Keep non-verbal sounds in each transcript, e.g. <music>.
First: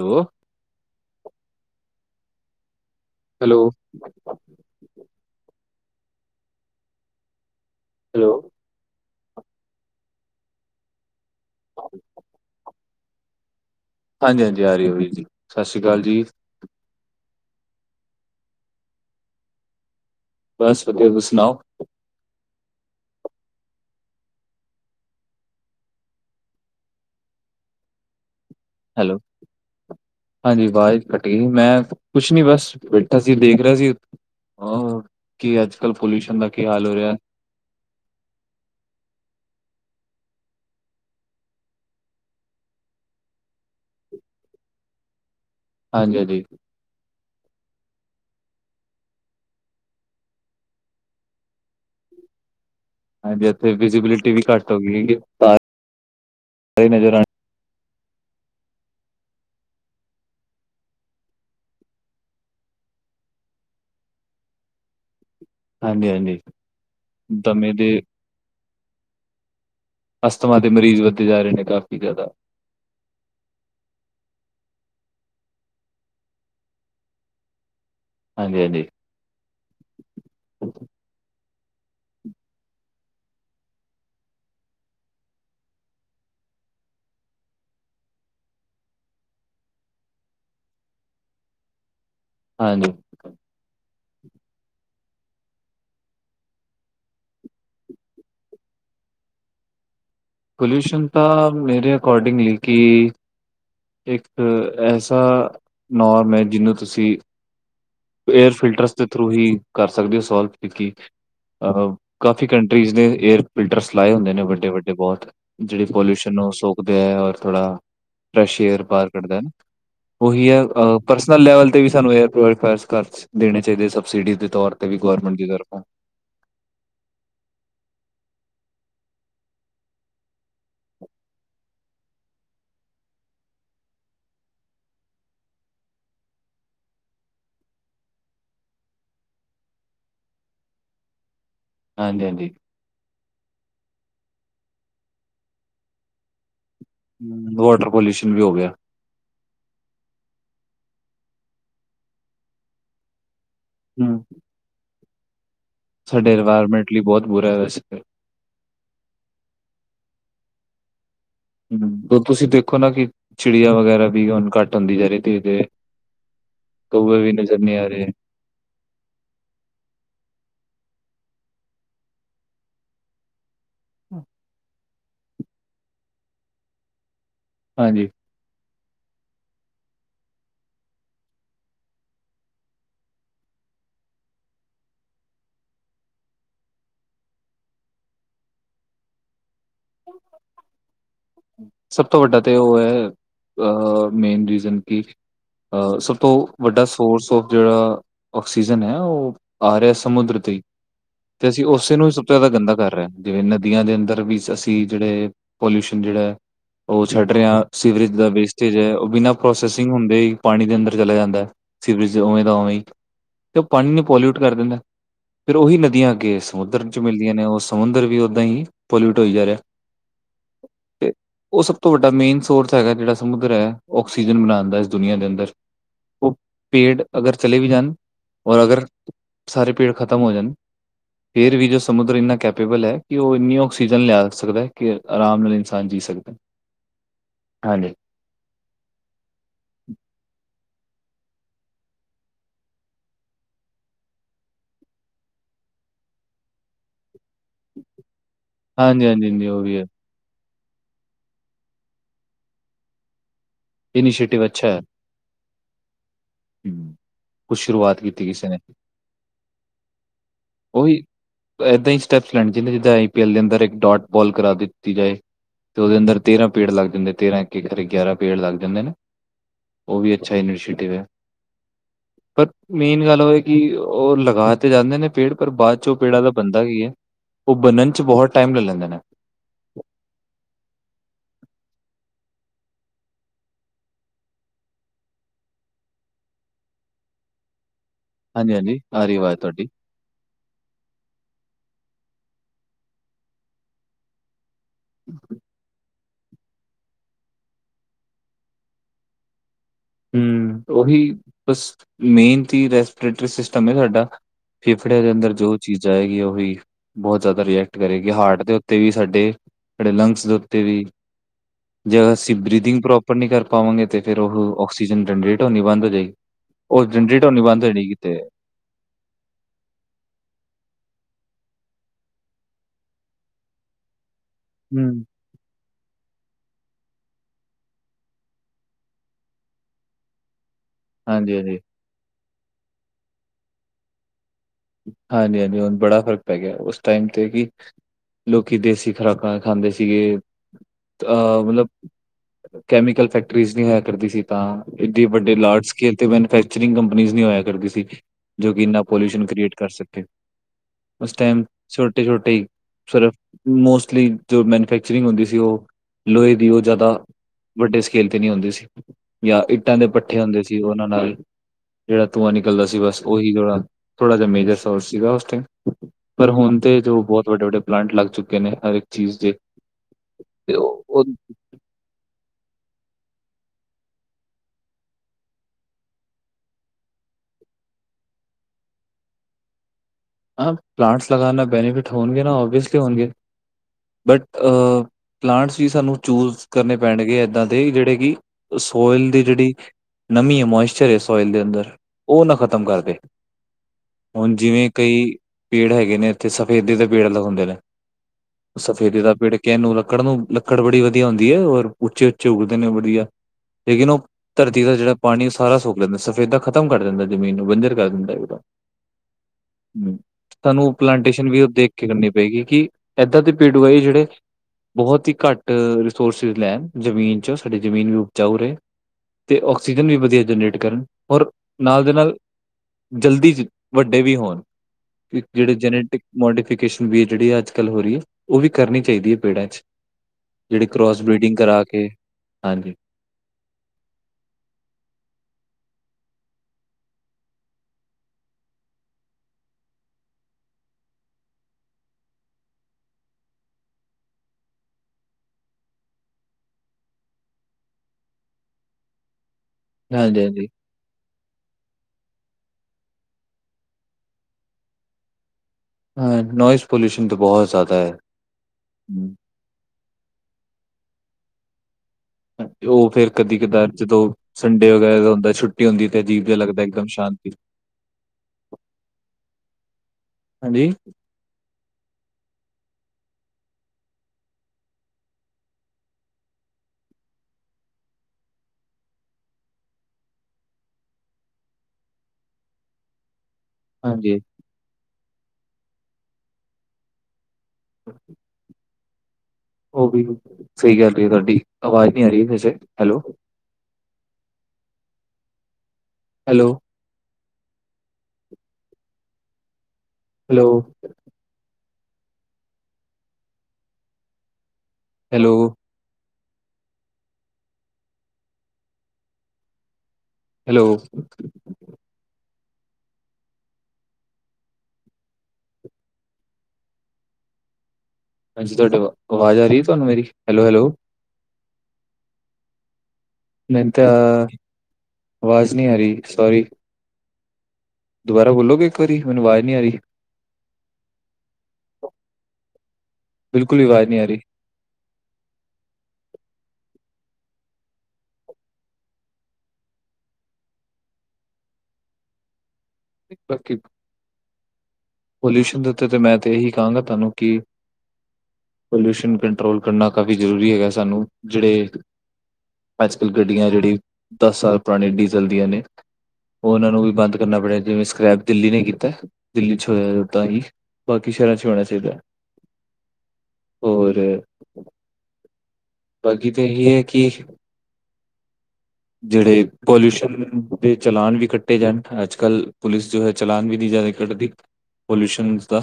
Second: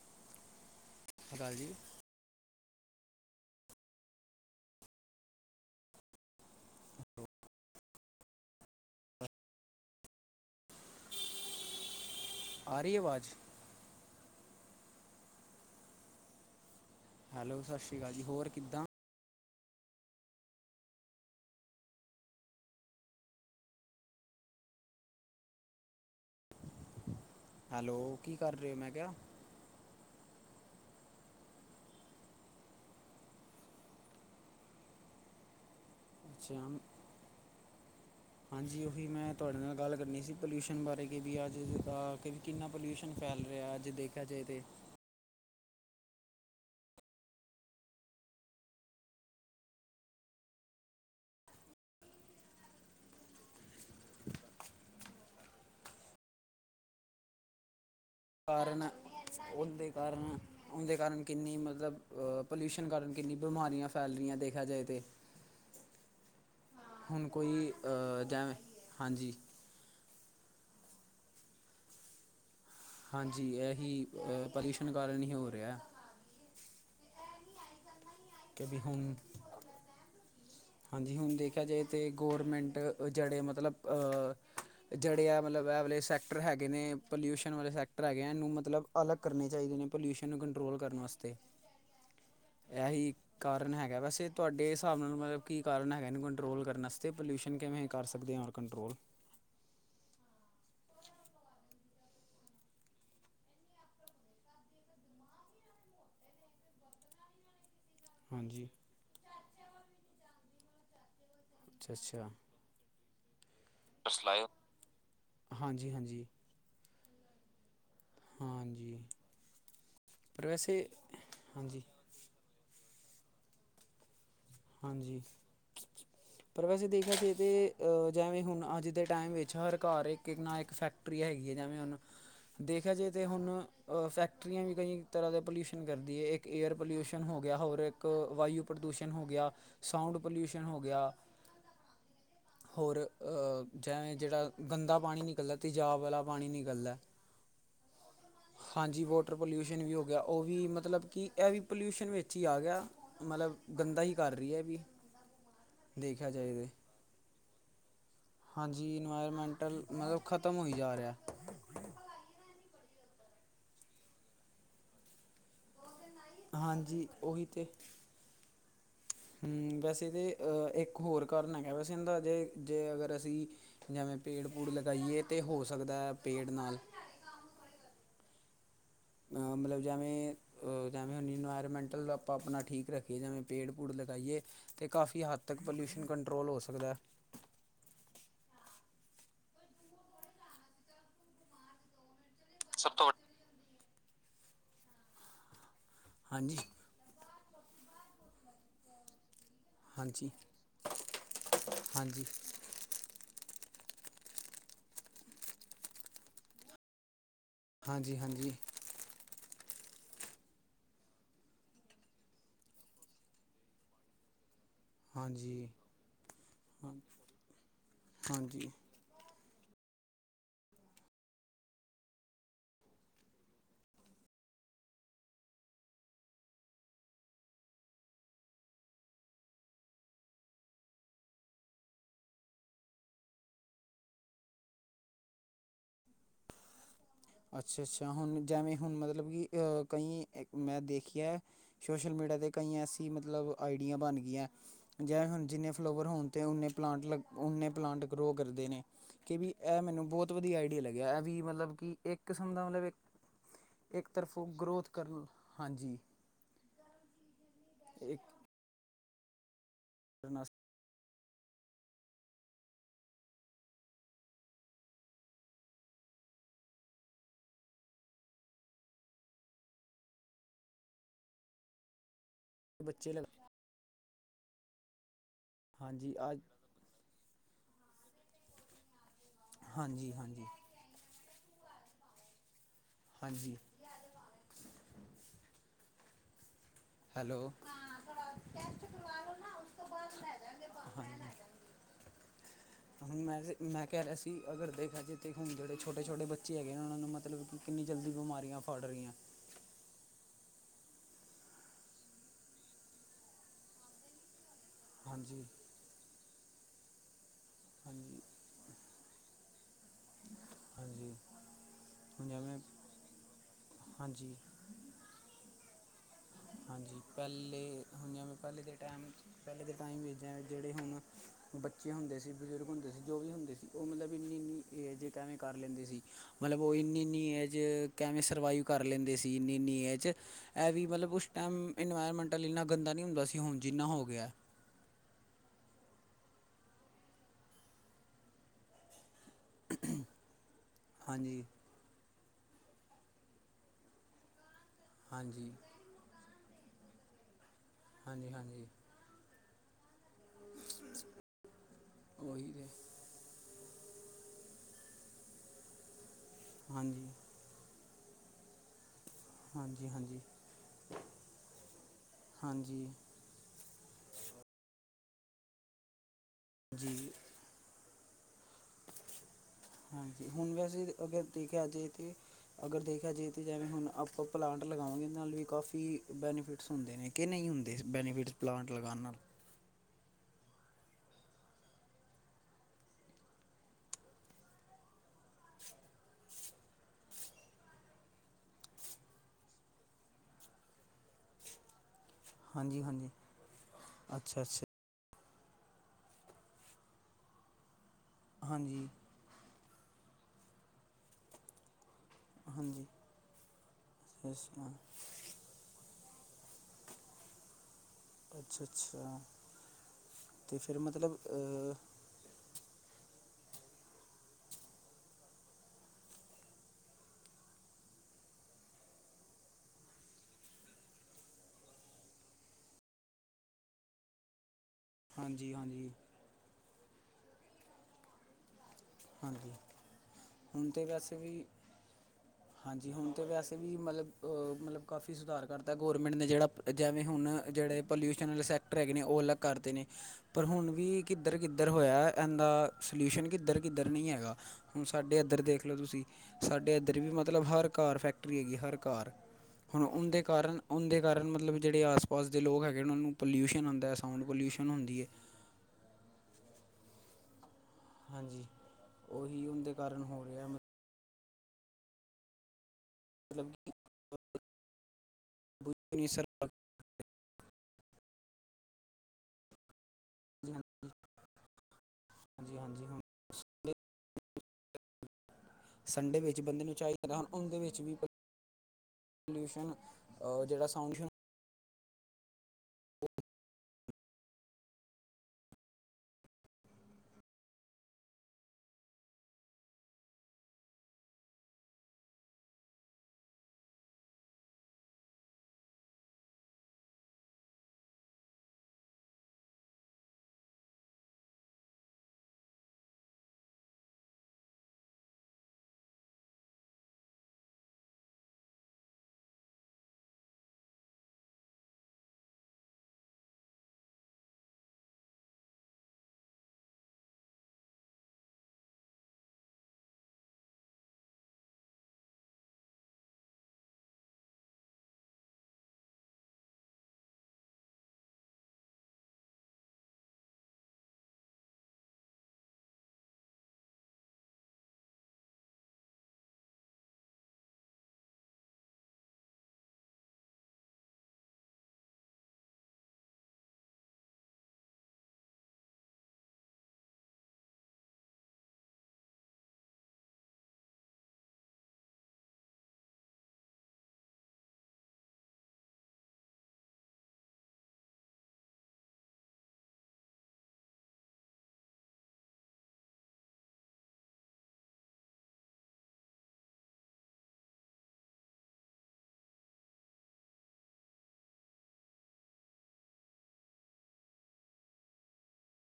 ਹੈੋ ਅਕਾਲ ਜੀ। Hello. Hello. Hello. ਆਰੀ ਏ ਆਵਾਜ਼। ਹਾਂਜੀ ਹਾਂਜੀ ਆ ਰਹੀ ਏ ਵੀਰ ਜੀ ਸਤਿ ਸ਼੍ਰੀ ਅਕਾਲ ਜੀ। ਹੈਲੋ ਸਸ਼ੀ ਕਾਲ ਜੀ ਹੋਰ ਕਿੱਦਾਂ। ਬਸ ਵਧੀਆ ਤੁਸੀਂ ਸੁਣਾਓ। ਹੈਲੋ ਕੀ ਕਰ ਰੇ ਓ ਮੈਂ ਕਯਾ। ਹੈਲੋ ਹਾਂਜੀ ਵਾਜ਼ ਕਟੀ ਗਈ ਸੀ ਮੈਂ ਕੁੱਛ ਨੀ ਬਸ ਬੈਠਾ ਸੀ ਦੇਖ ਰਿਆ ਸੀ। ਆਹੋ ਕੀ ਅੱਜ ਕਲ ਪੋਲਿਊਸ਼ਨ ਦਾ ਕੀ ਅੱਛਾ ਹਾਲ ਹੋ ਰਿਐ। ਹਾਂਜੀ ਓਹੀ ਮੈਂ ਤੁਹਾਡੇ ਨਾਲ ਗੱਲ ਕਰਨੀ ਸੀ ਪੋਲਿਊਸ਼ਨ ਬਾਰੇ ਕੀ ਵੀ ਅੱਜ ਤਾਂ। <unintelligible> ਕਿੰਨਾ ਪੋਲਿਊਸ਼ਨ ਫੈਲ ਰਿਐ ਅੱਜ ਦੇਖਿਆ ਜਾਏ ਤੇ। ਹਾਂਜੀ ਹਾਂਜੀ। ਹਾਂਜੀ ਐਥੇ ਵਿਜ਼ਬਿਲਿਟੀ ਵੀ ਘੱਟ ਹੋ ਗਈ ਹੈਗੀ <inaudible> ਨਜ਼ਰ ਆਣਾ। ਕਾਰਨ ਓਦੇ ਕਾਰਨ ਓਦੇ ਕਾਰਨ ਕਿੰਨੀ ਮਤਲਬ ਪੋਲਿਊਸ਼ਨ ਕਾਰਨ ਕਿੰਨੀ ਬਿਮਾਰੀਆਂ ਫੈਲ ਰੀਆਂ ਦੇਖਿਆ ਜਾਏ ਤੇ। ਹਾਂਜੀ ਹਾਂਜੀ ਹੁਣ ਕੋਈ ਦਮੇ ਦੇ ਅਹ ਜੈਵੇਂ ਹਾਂਜੀ। ਅਸਥਮਾਂ ਦੇ ਮਰੀਜ਼ ਵੱਧਦੇ ਜਾਰੇ ਨੇ ਕਾਫ਼ੀ ਜਾਦਾ। ਹਾਂਜੀ ਇਹੀ ਪੋਲਿਊਸ਼ਨਨ ਕਾਰਨ ਹੀ ਹੋ ਰਿਹਾ। ਹਾਂਜੀ ਕਹਿੰਦੀ ਹਾਂਜੀ ਹਮ। ਹਾਂਜੀ ਹੁਨ ਦੇਖਿਆ ਜਾਏ ਤੇ ਗੌਰਮੈਂਟ ਜਿਹੜੇ ਮਤਲਬ ਅ ਜਿਹੜੇ ਆ ਮਤਲਬ ਇਹ ਵਾਲੇ ਸੈਕਟਰ ਹੈਗੇ ਨੇ ਪੋਲਿਊਸ਼ਨ ਵਾਲੇ ਸੈਕਟਰ ਹੈਗੇ ਆ ਇਹਨੂੰ ਮਤਲਬ। ਅਲੱਗ ਕਰਨੇ ਚਾਹੀਦੇ ਨੇ ਪੋਲਿਊਸ਼ਨ ਨੂੰ ਕੰਟਰੋਲ ਕਰਨ ਵਾਸਤੇ ਇਹ ਹਾਂਜੀ ਹੀ। ਕਾਰਨ ਹੈਗਾ ਵੈਸੇ ਤੁਹਾਡੇ ਹਿਸਾਬ ਨਾਲ ਮਤਲਬ ਕੀ ਕਾਰਨ ਹੈਗਾ ਇਹਨੂੰ ਕੰਟਰੋਲ ਕਰਨ ਆਸਤੇ ਪੋਲਿਊਸ਼ਨ ਕਿਵੇਂ ਕਰ ਸਕਦੇ ਆ। ਕੰਟ੍ਰੋਲ। ਪੋਲਿਊਸ਼ਨ ਤਾਂ ਮੇਰੇ ਅਕੋਡਿੰਗਲੀ ਕਿ ਇੱਕ ਐਸਾ ਨੋਰਮ ਹੈ ਜਿਹਨੂੰ ਤੁਸੀਂ ਏਅਰ ਹਾਂਜੀ ਫਿਲਟਰਸ ਦੇ ਥਰੂ ਹੀ ਕਰ ਸਕਦੇ ਹੋ ਸੋਲਵ ਕਿਉੰਕੀ ਅ ਅੱਛਾ ਅੱਛਾ ਕਾਫੀ ਘੰਟੇ ਟ੍ਜ਼ ਨੇ ਏਅਰ ਫਿਲਟਰਸ ਲਾਏ ਹੁੰਦੇ ਨੇ ਵੱਡੇ ਵੱਡੇ ਬਹੁਤ ਜਿਹੜੇ ਹਾਂਜੀ ਹਾਂਜੀ ਪੋਲਿਊਸ਼ਨ ਨੂੰ ਸੋਕ ਦੇ ਏ ਔਰ ਥੋੜਾ ਫ਼੍ਰੇਸ਼ ਏਅਰ ਹਾਂਜੀ ਬਾਰ ਕੱਢਦਾ ਏ ਪਰ ਓਹੀ ਹੈ ਵੈਸੇ ਅ ਪਰਸਨਲ ਲੈਵਲ ਤੇ ਹਾਂਜੀ ਵੀ ਸਾਨੂੰ ਏਅਰ ਪਿਊਰੀਫਾਇਰਸ ਘਰਚ ਦੇਣੇ ਚਾਹੀਦੇ ਸਬਸਿਡੀ ਦੇ ਤੌਰ ਤੇ ਵੀ ਹਾਂਜੀ ਗੌਰਮੈਂਟ ਦੀ ਤਰਫੋਂ। ਪਰ ਵੈਸੇ ਦੇਖਿਆ ਜੇ ਤੇ ਅ ਜੇਵੇਂ ਹੁਨ ਅੱਜ ਦੇ ਟਾਈਮ ਵਿੱਚ ਹਰ ਘਰ ਇੱਕ-ਇੱਕ ਨਾ ਇੱਕ ਫੈਕ ਟ੍ਰੀ ਹੈਗੀ ਏ ਜੇਵੇਂ ਹੁਨ ਦੇਖਿਆ ਜੇ ਤੇ ਹੁਨ ਫੈਕਟਰੀਆ ਵੀ ਕਈ ਤਰਾ ਦੇ ਪੋਲਿਊਸ਼ਨ ਕਰਦੀ ਐ ਇੱਕ ਏਅਰ ਪੋਲਿਊਸ਼ਨ ਹੋ ਗਿਆ ਹੋਰ ਇੱਕ ਵਾਯੂ ਪ੍ਰਦੂਸ਼ਣ ਹੋ ਗਿਆ, ਸਾਊਂਡ ਪੋਲਿਊਸ਼ਨ ਹੋ ਗਿਆ। ਹਾਂਜੀ-ਹਾਂਜੀ। ਹੋਰ ਅ ਜੇਵੇਂ ਜਿਹੜਾ ਗੰਦਾ ਪਾਨੀ ਨਿਕਲਦਾ ਤੇਜਾਬ ਵਾਲਾ ਪਾਨੀ ਨਿਕਲਦਾ। ਹਮ ਵਾਟਰ ਪੋਲਿਊਸ਼ਨ ਵੀ ਹੋ ਗਿਆ। ਹਾਂਜੀ ਵਾਟਰ ਪੋਲਿਊਸ਼ਨ ਵੀ ਹੋ ਗਿਆ ਓਹ ਵੀ ਮਤਲਬ ਕਿ ਐਵੀ ਪੋਲਿਊਸ਼ਨ ਵਿੱਚ ਹੀ ਆ ਗਿਆ ਮਤਲਬ ਗੰਦਾ ਹੀ ਹੂੰ ਵੀ ਐ ਵੀ। ਦੇਖਿਆ ਸਾਡੇ ਜਾਏ ਤਾਂ ਇਨਵਾਇਰਮੈਂਟ ਲਈ ਬਹੁਤ ਬੁਰਾ ਵੈਸੇ। ਹਾਂਜੀ ਇਨਵਾਇਰਮੈਂਟਲ ਮਤਲਬ ਖ਼ਤਮ ਹੋਈ ਜਾ ਰਿਹਾ। ਹਨ ਤੁਸੀ ਦੇਖੋ ਨਾ ਕਿ ਚਿੜੀਆ ਵਗੈਰਾ ਵੀ ਹੁਨ ਘੱਟ ਹੁੰਦੀ ਜਾ ਰਹੀ ਧੀਰੇ-ਧੀਰੇ। ਹਾਂਜੀ ਕੋਵੇ ਵੀ ਨਜ਼ਰ ਨੀ ਆ ਰਹੇ। ਹਮ ਵੈਸੇ ਤੇ ਅਹ ਇੱਕ ਹੋਰ ਕਾਰਨ ਹੈਗਾ ਵੈਸੇ ਇਹਦਾ ਜੇ, ਜੇ ਅਗਰ ਅਸੀ ਜਿਵੇਂ ਪੇੜ-ਪੂੜ ਲਗਾਈਏ ਤਾ ਹੋ ਸਕਦਾ ਪੇੜ ਨਾਲ। ਹਾਂਜੀ। ਹਾ ਮਤਲਬ ਜੈਵੇ ਅ ਜੈਵੇਂ ਹੂੰ ਇਨਵਾਇਰਮੈਂਟਲ ਆਪਾ ਆਪਣਾ ਠੀਕ ਰੱਖੀਏ ਜੈਵੇ ਪੇੜ-ਪੂੜ ਲਗਾਈਏ। ਤੇ ਕਾਫ਼ੀ ਹੱਦ ਤੱਕ ਪੋਲਿਊਸ਼ਨ ਕੰਟਰੋਲ ਹੋ ਸਕਦਾ। ਸਭ ਤੋਂ ਵੱਡਾ ਤੇ ਉਹ ਸਭ ਤੋਂ ਹੈ ਵੱ ਅਹ ਮੇਨ ਰੀਜ਼ਨ ਕਿ ਅਹ ਸਭ ਤੋਂ ਹਾਂਜੀ ਵੱਡਾ ਸੋਰਸ ਆਫ ਜਿਹੜਾ ਆਕਸੀਜਨ ਹੈ ਉਹ ਆ ਰਿਹਾ ਹਾਂਜੀ ਸਮੁੰਦਰ ਤੇ ਹੀ ਤੇ ਅਸੀਂ ਉਸੇ ਨੂੰ ਵੀ ਸਭ ਹਾਂਜੀ ਤੋਂ ਜਾਦਾ ਗੰਦਾ ਕਰ ਰਹੇ ਆ। ਜਿਵੇਂ ਨਦੀਆ ਦੇ ਅੰਦਰ ਵੀ ਅਸੀ ਜਿਹੜੇ ਪੋਲਿਊਸ਼ਨ ਜਿਹੜਾ ਹੈ ਉਹ ਛੱਡ ਰਹੇ ਹਾ। ਹਾਂਜੀ ਸੀਵਰੇਜ ਦਾ ਹਾਂਜੀ ਵੇਸਟੇਜ ਹੈ ਓਹ ਬਿਨਾ ਪ੍ਰੋਸੈਸਿੰਗ ਹੁੰਦੇ ਹੀ ਪਾਣੀ ਦੇ ਅੰਦਰ ਚੱਲੇ ਜਾਂਦਾ ਸੀਵਰੇਜ ਓਵੇਂ ਦਾ ਓਵੇਂ ਹੀ। ਤੇ ਓਹ ਪਾਨੀ ਨੂੰ ਪੋਲਿਊਟ ਕਰ ਦਿੰਦਾ। ਫਿਰ ਹਾਂਜੀ ਓਹੀ ਨਦੀਆਂ ਅੱਗੇ ਸਮੁੰਦਰ ਚ ਮਿਲਦੀਆ ਨੇ ਓਹ ਸਮੁੰਦਰ ਵੀ ਓਦਾਂ ਹਾਂਜੀ ਹੀ ਪੋਲਿਊਟ ਹੋਈ ਜਾ ਰਿਹਾ। ਤੇ ਓਹ ਸਭ ਤੋਂ ਵੱਡਾ ਮੇਨ ਸੋਰਸ ਹੈਗਾ ਜਿਹੜਾ ਸਮੁੰਦਰ ਹੈ ਓਕਸੀਜਨ ਬਨਾਨ ਦਾ ਇਸ ਦੁਨੀਆ ਦੇ ਅੰਦਰ। ਓਹ ਪੇੜ ਅਗਰ ਚਲੇ ਵੀ ਜਾਨ ਔਰ ਅਗਰ ਸਾਰੇ ਪੇੜ ਖਤਮ ਹੋ ਜਨ। ਫੇਰ ਵੀ ਜੋ ਸਮੁੰਦਰ ਇੰਨਾ ਕੈਪੇਬਲ ਐ ਕਿ ਓਹ ਇਨੀ ਆਕਸੀਜਨ ਲਿਆ ਸਕਦਾ ਹੈ ਕਿ ਆਰਾਮ ਨਾਲ ਇਨ ਸਾਨ ਜੀ ਸਕਦਾ। ਹਾਂਜੀ, ਅੱਛਾ-ਅੱਛਾ ਹੁਨ ਜੇਵੇ ਹੁਨ ਮਤਲਬ ਕਿ ਅ ਕਈ ਮੈਂ ਦੇਖਿਆ ਸੋਸ਼ਲ ਮੀਡੀਆ ਤੇ ਕਈ ਐਸੀ ਮਤਲਬ ਆਈਡੀਆ ਬਨ ਗਈਆ ਜੇਵੇ ਹੁਨ ਜਿੰਨੇ ਫਲੋਵਰ ਹੋਨ ਤੇ ਓਨੇ ਪਲਾਂਟ ਓਨੇ ਪਲਾਂਟ ਗਰੋ ਕਰਦੇ ਨੇ ਹਾਂਜੀ, ਹਾਂਜੀ, ਕੇ ਹਾਂਜੀ ਵੀ ਉਹ ਇਹ ਹੈ। ਮੈਨੂੰ ਬਹੁਤ ਵਧੀਆ ਆਈਡੀਆ ਲੱਗਿਆ ਇਹ ਵੀ ਮਤਲਬ ਕਿ ਇੱਕ ਕਿਸਮ ਦਾ ਉਹਨੇ ਇੱਕ ਇਨੀਸ਼ੀਏਟਿਵ ਤਰਫੋਂ ਅੱਛਾ ਹੈ। ਗਰੋਥ ਕਰਨ ਹਾਂਜੀ। ਹੂੰ, ਕੁਛ ਸ਼ੁਰੂਆਤ ਇੱਕ ਕੀਤੀ ਕਿਸੇ ਨੇ। <unintelligible> ਉਹੀ ਇਦਾਂ ਹੀ ਸਟੈਪਸ ਲੈਣ ਜੇ ਜਿੱਦਾਂ ਆਈ ਪੀ ਐਲ ਦੇ ਅੰਦਰ ਇੱਕ ਡੋਟ ਬੋਲ ਕਰਾ ਦਿੱਤੀ ਜਾਏ। ਤੇ ਉਹਦੇ ਅੰਦਰ ਤੇਰਾ ਪੇੜ ਲੱਗ ਜਾਂਦੇ ਤੇਰਾ ਇਕ-ਇਕ ਕਰ ਕੇ ਗਿਆਰਾ ਪੇੜ ਲੱਗ ਜਾਂਦੇ ਨੇ। ਉਹ ਵੀ ਅੱਛਾ ਇਨੀਸ਼ੀਏਟਿਵ ਹੈ ਪਰ ਮੇਨ ਬੱਚੇ ਗੱਲ ਉਹ ਹੈ ਲਗਾ ਕਿ ਉਹ ਲਗਾ ਤੇ ਜਾਂਦੇ ਨੇ ਪੇੜ ਪਰ ਬਾਦ ਚ ਉਹ ਹਾਂਜੀ ਪੇੜਾਂ ਦਾ ਅੱਜ ਬਣਦਾ ਕੀ ਏ। ਉਹ ਬਣਨ ਚ ਬਹੁਤ ਟਾਈਮ ਲੈ ਲੈਂਦੇ ਨੇ। ਹਾਂਜੀ-ਹਾਂਜੀ। ਹਾਂਜੀ। ਹੈਲੋ। ਬਾਚ ਲੈ ਹਾਂਜੀ-ਹਾਂਜੀ, ਜਾਂਗੇ ਆ ਰਹੀ ਤੁਹਾਨੂੰ ਆਵਾਜ਼ ਤੁਹਾਡੀ। ਮੈਂ ਲੈ ਜਾਂਗੀ। ਮੈਂ ਕਹਿ ਰਿਹਾ ਸੀ ਅਗਰ ਦੇਖਿਆ ਜੇ ਹੁਣ ਜਿਹੜੇ ਛੋਟੇ-ਛੋਟੇ ਬੱਚੇ ਹੈਗੇ ਨੇ ਉਹਨਾਂ ਨੂੰ ਮਤਲਬ ਕਿ ਕਿੰਨੀ ਜਲਦੀ ਬਿਮਾਰੀਆਂ ਫੜ ਰਹੀਆਂ। ਹਮ ਉਹੀ ਬਸ ਮੇਨ ਤੇ ਰੈਸਪੀਰੇਟਰੀ ਸਿਸਟਮ ਹੈ ਸਾਡਾ। ਫੇਫੜਿਆਂ ਦੇ ਅੰਦਰ ਹਾਂਜੀ ਜੋ ਚੀਜ਼ ਜਾਏਗੀ ਉਹੀ ਬਹੁਤ ਜ਼ਿਆਦਾ ਰਿਐਕਟ ਕਰੇਗੀ ਹਾਂਜੀ ਹਾਰਟ ਦੇ ਉੱਤੇ ਵੀ ਸਾਡੇ ਲੰਗਸ ਦੇ ਉੱਤੇ ਵੀ ਹਾਂਜੀ ਜੇ ਹੁਣ ਅਸੀਂ ਜਿਵੇਂ ਬ੍ਰਰੀਥਿੰਗ ਪ੍ਰੋਪਰ ਨਹੀਂ ਕਰ ਪਾਵਾਂਗੇ ਤੇ ਫੇਰ ਉਹ ਹਾਂਜੀ ਕਿਸੇ ਨੂ ਜਨਰੇਟ ਹੋਣੀ ਬੰਦ ਹੋ ਜੇਗੀ ਉਹ ਹਾਂਜੀ ਜਨਰੇਟ ਹੋਣੀ ਬੰਦ ਹੋ ਪਹਿਲੇ ਜੇਗੀ ਹੁਣ ਤੇ ਜਿਵੇਂ ਪਹਿਲੇ ਦੇ ਟੈਮ ਪਹਿਲੇ ਦੇ ਟਾਈਮ ਵਿੱਚ ਜਿਹੜੇ ਹੁਣ ਬੱਚੇ ਹੁੰਦੇ ਸੀ ਬਜ਼ੁਰਗ ਹੁੰਦੇ ਸੀ ਜੋ ਵੀ ਹੁੰਦੇ ਸੀ। ਉਹ ਮਤਲਬ ਇੰਨੀ, ਇੰਨੀ ਹੂੰ, ਏਜ ਕੈਵੇਂ ਕਰ ਲੈਂਦੇ ਸੀ। ਮਤਲਬ ਉਹ ਇੰਨੀ-ਇੰਨੀ ਏਜ ਕਿਵੇਂ ਸਰਵਾਈਵ ਕਰ ਲੈਂਦੇ ਸੀ ਇੰਨੀ- ਇੰਨੀ ਏਜ ਇਹ ਵੀਤ ਉਸ ਟੈਮ ਹਾਂਜੀ-ਹਾਂਜੀ, ਇਨਵਾਇਰਮੈਂਟੱਲ ਇੰਨਾ ਗੰਦਾ ਨਹੀਂ ਹੁੰਦਾ ਸੀ। ਹੁਣ ਜਿੰਨਾ ਹੋ ਗਿਆ। ਹਾਂਜੀ-ਹਾਂਜੀ ਹੁਣ ਬੜਾ ਫ਼ਰਕ ਪੈ ਗਿਆ ਉਸ ਟਾਈਮ ਤੇ ਕਿ ਲੋਕੀ ਦੇਸੀ ਖੁਰਾਕ ਆਪ ਖਾਂਦੇ ਸੀਗੇ ਅਹ ਹਾਂਜੀ ਮਤਲਬ ਕੈਮੀਕਲ ਫੈਕਟਰੀਜ਼ ਨਹੀਂ ਹੋਇਆ ਕਰਦੀ ਸੀ ਤਾਂ ਇਡੇ ਵੱਡੇ ਹਾਂਜੀ ਲਾਰਡ ਲ ਤੇ ਮੈਨੂਫੈਕਚਰਿੰਗ ਕੰਪਨੀ ਨੀ ਹੋਇਆ ਕਰਦੀ ਸੀ ਹਾਂਜੀ ਜੋ ਕਿ ਹਾਂਜੀ ਇੰਨਾ ਪੋਲਿਊਸ਼ਨ ਕ੍ਰੀਏਟ ਕਰ ਸਕੇ ਉਸ ਟਾਈਮ ਛੋਟੇ-ਛੋਟੇ ਉਹੀ ਤੇ ਸਿਰਫ ਮੋਸਟਲੀ ਜੋ ਮੈਨੂਫੈਕਚਰਿੰਗ ਹੁੰਦੀ ਸੀ ਉਹ ਲੋਹੇ ਦੀ ਉਹ ਜ਼ਿਆਦਾ ਹਾਂਜੀ ਵੱਡੇ ਸਕੇਲ ਤੇ ਨਹੀਂ ਹੁੰਦੀ ਸੀ। ਜਾਂ ਇੱਟਾਂ ਦੇ ਹਾਂਜੀ ਪੱਠੇ ਹਾਂਜੀ ਹੁੰਦੇ ਸੀ ਉਹਨਾਂ ਨਾਲ ਜਿਹੜਾ ਧੂੰਆ ਨਿਕਲਦਾ ਸੀ ਹਾਂਜੀ ਬਸ ਉਹੀੜਾ ਥੋੜਾ ਜਿਹਾ ਮੇਜਰ ਸੋਰਸ ਸੀਗਾ ਉਸ ਟਾਇਮ ਪਰ ਹੁਣ ਤੇ ਜੋ ਜੀ ਬਹੁਤ ਵੱਡੇ-ਵੱਡੇ ਪਲਾਂਟ ਲੱਗ ਚੁੱਕੇ ਨੇ ਹਰ ਇੱਕ ਚੀਜ਼ ਦੇ ਹਾਂਜੀ ਹੁਣ ਤੇ ਵੀ ਅਸੇ ਉਹ ਅਰ ਦੇਖਿਆ ਜਾਏ ਤੇ ਅਗਰ ਦੇਖਿਆ ਜੇ ਤਾਂ ਜਿਵੇਂ ਹੁਣ ਆਪਾਂ ਪਲਾਂਟ ਲਗਾਵਾਂਗੇ ਤੇ ਇਹਦੇ ਨਾਲ ਵੀ ਕਾਫੀ ਬੈਨੀਫਿਟਸ ਹੁੰਦੇ ਨੇ ਕਿ ਨਹੀਂ ਹੁੰਦੇ ਬੈਨੀਫਿਟਸ ਪਲਾਂਟ ਲਗਾਣ ਨਾਲ ਹਾਂ ਪਲਾਟਸ ਲਗਾਣ ਨਾਲ ਬੈਨੀਫਿਟਸ ਹੋਣਗੇ ਨਾ ਓਬਵੀਅਸਲੀ ਹੋਣਗੇ ਬਟ ਪਲਾਂਟਸ ਵੀ ਸਾਨੂੰ ਚੂਜ ਕਰਨੇ ਪੈਣਗੇ ਏਦਾਂ ਦੇ ਜਿਹੜੇ ਕਿ ਸੋਇਲ ਦੀ ਜਿਹੜੀ ਨਮੀ ਏ ਮੋਇਸਚਰ ਹੈ ਸੋਇਲ ਦੇ ਅੰਦਰ ਉਹ ਨਾ ਖ਼ਤਮ ਹਾਂਜੀ ਕਰਦੇ ਹਾਂਜੀ ਹੁਣ ਅੱਛਾ ਅੱਛਾ ਜਿਵੇਂ ਕਈ ਪੇੜ ਹੈਗੇ ਨੇ ਇੱਥੇ ਸਫੈਦੇ ਦੇ ਪੇੜ ਅਲੱਗ ਹੁੰਦੇ ਨੇ ਹਾਂਜੀ ਸਫੇਦੇ ਦਾ ਪੇੜ ਕਨੂੰ ਲੱਕੜ ਨੂੰ ਲੱਕੜ ਬੜੀ ਵਧੀਆ ਹੁੰਦੀ ਏ ਔਰ ਉੱਚੇ- ਉੱਚੇ ਉੱਗਦੇ ਨੇ ਹਾਂਜੀ ਵਧੀਆ ਲੇਕਿਨ ਉਹ ਸਤਿ ਧਰਤੀ ਸ਼੍ਰੀ ਦਾ ਅਕਾਲ ਜਿਹੜਾ ਪਾਣੀ ਉਹ ਸਾਰਾ ਸੌਕ ਲੈਂਦਾ ਸਫੈਦਾ ਖਤਮ ਕਰ ਦਿੰਦਾ ਜਮੀਨ ਬੰਜਰ ਕਰ ਦਿੰਦਾ। ਅੱਛਾ-ਅੱਛਾ। ਤਾਨੂੰ ਪਲਾਂਟੇਸ਼ਨ ਵੀ ਦੇਖ ਅ, ਕੇ ਕਰਨੀ ਪਏਗੀ ਕਿ ਏਦਾਂ ਦੇ ਪੇੜ ੳਗਾਏ ਜਿਹੜੇ ਬਹੁਤ ਹੀ ਘੱਟ ਰਿਸੋਰਸਿਸ ਲੈਣ ਜ਼ਮੀਨ ਚ ਸਾਡੀ ਜ਼ਮੀਨ ਵੀ ਉਪਜਾਊ ਰਹੇ। ਅਤੇ ਆਕਸੀਜਨ ਵੀ ਵਧੀਆ ਜਨਰੇਟ ਕਰਨ ਔਰ ਨਾਲ ਦੇ ਨਾਲ ਜਲਦੀ ਵੱਡੇ ਵੀ ਹੋਣ ਹਾਂਜੀ ਜਿਹੜੇ ਹਾਂਜੀ ਜੈਨੇਟਿਕ ਮੋਡੀਫਿਕੇਚ ਜਿਹੜੀ ਅੱਜ-ਕੱਲ੍ਹ ਹੋ ਰਹੀ ਏ। ਉਹ ਵੀ ਕਰਨੀ ਚਾਹੀਦੀ ਹੈ ਪੇੜਾਂ ਹਾਂਜੀ ਚ ਜਿਹੜੇ ਹੁਣ ਤਾਂ ਕਰੋਸ ਵੈਸੇ ਬਰੀਡਿੰਗ ਵੀ ਕਰਾ ਕੇ ਹਾਂਜੀ ਹੁਣ ਤੇ ਵੈਸੇ ਵੀ ਮਤਲਬ ਮਤਲਬ ਕਾਫੀ ਸੁਧਾਰ ਕਰਤਾ ਗੌਰਮੈਂਟ ਨੇ ਜਿਹੜਾ ਜਿਵੇਂ ਹੁਣ ਜਿਹੜੇ ਪੋਲਿਊਸ਼ਨ ਵਾਲੇ ਸੈਕ ਟਰ ਨੇ ਉਹ ਅਲੱਗ ਕਰਤੇ ਨੇ ਪਰ ਹੁਣ ਵੀ ਕਿੱਧਰ-ਕਿੱਧਰ ਹੋਇਆ ਇਦਾ ਸਲਿਊਸ਼ਨ ਕਿੱਧਰ-ਕਿੱਧਰ ਨਹੀਂ ਹੈਗਾ। ਹੁਣ ਸਾਡੇ ਐਧਰ ਦੇਖ ਲਓ ਤੁਸੀਂ- ਸਾਡੇ ਇੱਧਰ ਵੀ ਮਤਲਬ ਹਰ ਘਰ ਫੈਕਟਰੀ ਹੈਗੀ ਹਰ ਘਰ ਹੁਣ ਹਾਂਜੀ, ਉਹਦੇ ਹਾਂਜੀ ਕਾਰਨ ਉਹਂਦੇ ਕਾਰਨ ਮਤਲਬ ਜਿਹੜੇ ਆਸ-ਪਾਸ ਦੇ ਲੋਕ ਹੈਗੇ ਉਹਨਾਂ ਨੂੰ ਪੋਲਿਊਸ਼ਨ ਹੂੰਦਾ ਸਾਊਂਡ ਪੋਲਿਊਸ਼ਨ ਹੁੰਦੀ ਏ। ਹਾਂ ਨੋਇਸ ਪੋਲਿਊਸ਼ਨ ਤਾਂ ਬਹੁਤ ਜ਼ਿਆਦਾ ਹੈ। ਹਾਂਜੀ ਹੂੰ, ਉਹੀ ਉਹਂਦੇ ਕਾਰਨ ਹੋ ਰਿਹਾ। ਉਹ ਫੇਰ ਕਦੀ ਕਿ ਕਦਾਰ ਜਦੋਂ ਸੰਡੇ ਵਗੈਰਾ ਦਾ ਹੁੰਦਾ ਛੁੱਟੀ ਹੁੰਦੀ ਤੇ ਹਾਂਜੀ ਅਜੀਬ ਜਿਹਾ ਲੱਗਦਾ ਇੱਕਦਮ ਸ਼ਾਂਤ। ਹਾਂਜੀ ਹਾਂਜੀ ਹਾਂ ਸੰਡੇ ਵਿੱਚ ਬੰਦੇ ਨੂੰ ਚਾਹੀਦਾ ਹਨ ਉਦੇ ਵਿੱਚ ਵੀ। ਗਏ ਸਨ ਜਿਹੜਾ ਸਾਊਂਡ। <unintelligible> ਹਾਂਜੀ। ਹ <unintelligible> ਉਹ ਵੀ ਸਹੀ ਗੱਲ ਰਹੀ ਹੈ ਤੁਹਾਡੀ ਆਵਾਜ਼ ਨੀ ਆ ਰਹੀੇ hello. Hello hello hello hello ਹਾਂਜੀ ਤੁਹਾਡੇ ਵੱਲ ਆਵਾਜ਼ ਆ ਰਹੀ ਹੈ ਤੁਹਾਨੂੰ ਮੇਰੀ ਹੈਲੋ ਹੈਲੋ। ਨਹੀਂ ਤਾਂ ਆਵਾਜ਼ ਨਹੀਂ ਆ ਰਹੀ ਸੋਰੀ। ਦੁਬਾਰਾ ਬੋਲੋਗੇ ਇੱਕ ਵਾਰੀ ਮੈਨੂੰ ਆਵਾਜ਼ ਨਹੀਂ ਆ ਰਹੀ। ਬਿਲਕੁਲ ਵੀ ਆਵਾਜ਼ ਨਹੀਂ ਆ ਰਹੀ। ਬਾਕੀ। ਪੋਲਿਊਸ਼ਨ ਦੇ ਉੱਤੇ ਤੇ ਮੈਂ ਤੇ ਏਹੀ ਕਹਾਂਗਾ ਤੁਹਾਨੂੰ ਕਿ। ਪੋਲਿਊਸ਼ਨ ਕੰਟਰੋਲ ਕਰਨਾ ਕਾਫ਼ੀ ਜ਼ਰੂਰੀ ਹੈਗਾ ਸਾਨੂੰ ਜਿਹੜੇ। ਅੱਜ ਕੱਲ੍ਹ ਗੱਡੀਆਂ ਜਿਹੜੀਆਂ ਦਸ ਸਾਲ ਪੁਰਾਣੇ ਡੀਜ਼ਲ ਦੀਆਂ ਨੇ। ਉਹਨਾਂ ਨੂੰ ਵੀ ਬੰਦ ਕਰਨਾ ਪੈਣਾ ਜਿਵੇਂ ਸਕ੍ਰੇਪ ਦਿੱਲੀ ਨੇ ਕੀਤਾ। ਅੱਛਾ ਹੋਇਆ ਤਾਂਹੀ ਬਾਕੀ ਸ਼ਹਿਰਾਂ ਵਿੱਚ ਹੋਣਾ ਚਾਹੀਦਾ। ਹੋਰ ਬਾਕੀ ਤਾਂ ਏ ਹੈ ਕਿ। <inaudible> ਜਿਹੜੇ ਪੋਲਿਊਸ਼ਨ ਦੇ ਚਲਾਨ ਵੀ ਕੱਟੇ ਜਾਣ ਅੱਜ ਕੱਲ ਪੁਲਿਸ ਜੋ ਹੈ ਚਲਾਨ ਵੀ ਨੀ ਜਾ। ਕਟਦੀ ਪੋਲਊਸ਼ਨਸ ਦਾ।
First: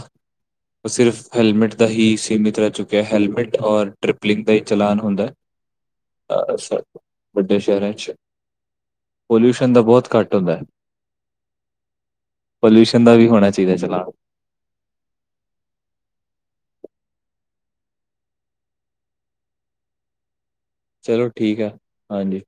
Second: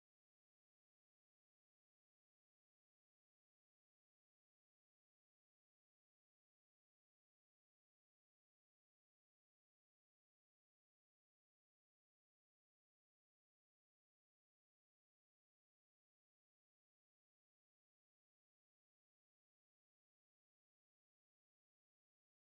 ਉਹ ਸਿਰਫ਼ ਹੈਲਮੇਟ ਦਾ ਹੀ ਸੀਮਿਤ ਰਹਿ ਚੁੱਕਿਆ ਹੈਲਮੇਟ ਔਰ ਟ੍ਰਿਪਲਿੰਗ ਦਾ ਈ ਚਲਾਨ ਹੁੰਦਾ। ਹ ਅੱਛਾ ਵੱਡੇ ਸ਼ਹਿਰਾਂ ਵਿੱਚ। ਪੋਲਿਊਸ਼ਨ ਦਾ ਬਹੁਤ ਘੱਟ ਹੁੰਦਾ ਹੈ ਪੋਲਿਊਸ਼ਨ ਦਾ ਵੀ ਹੋਣਾ ਚਾਹੀਦਾ। ਦੀ ਵੈਸੇ ਨਾਲ। ਚਲੋ ਠੀਕ ਹੈ ਹਾਂਜੀ।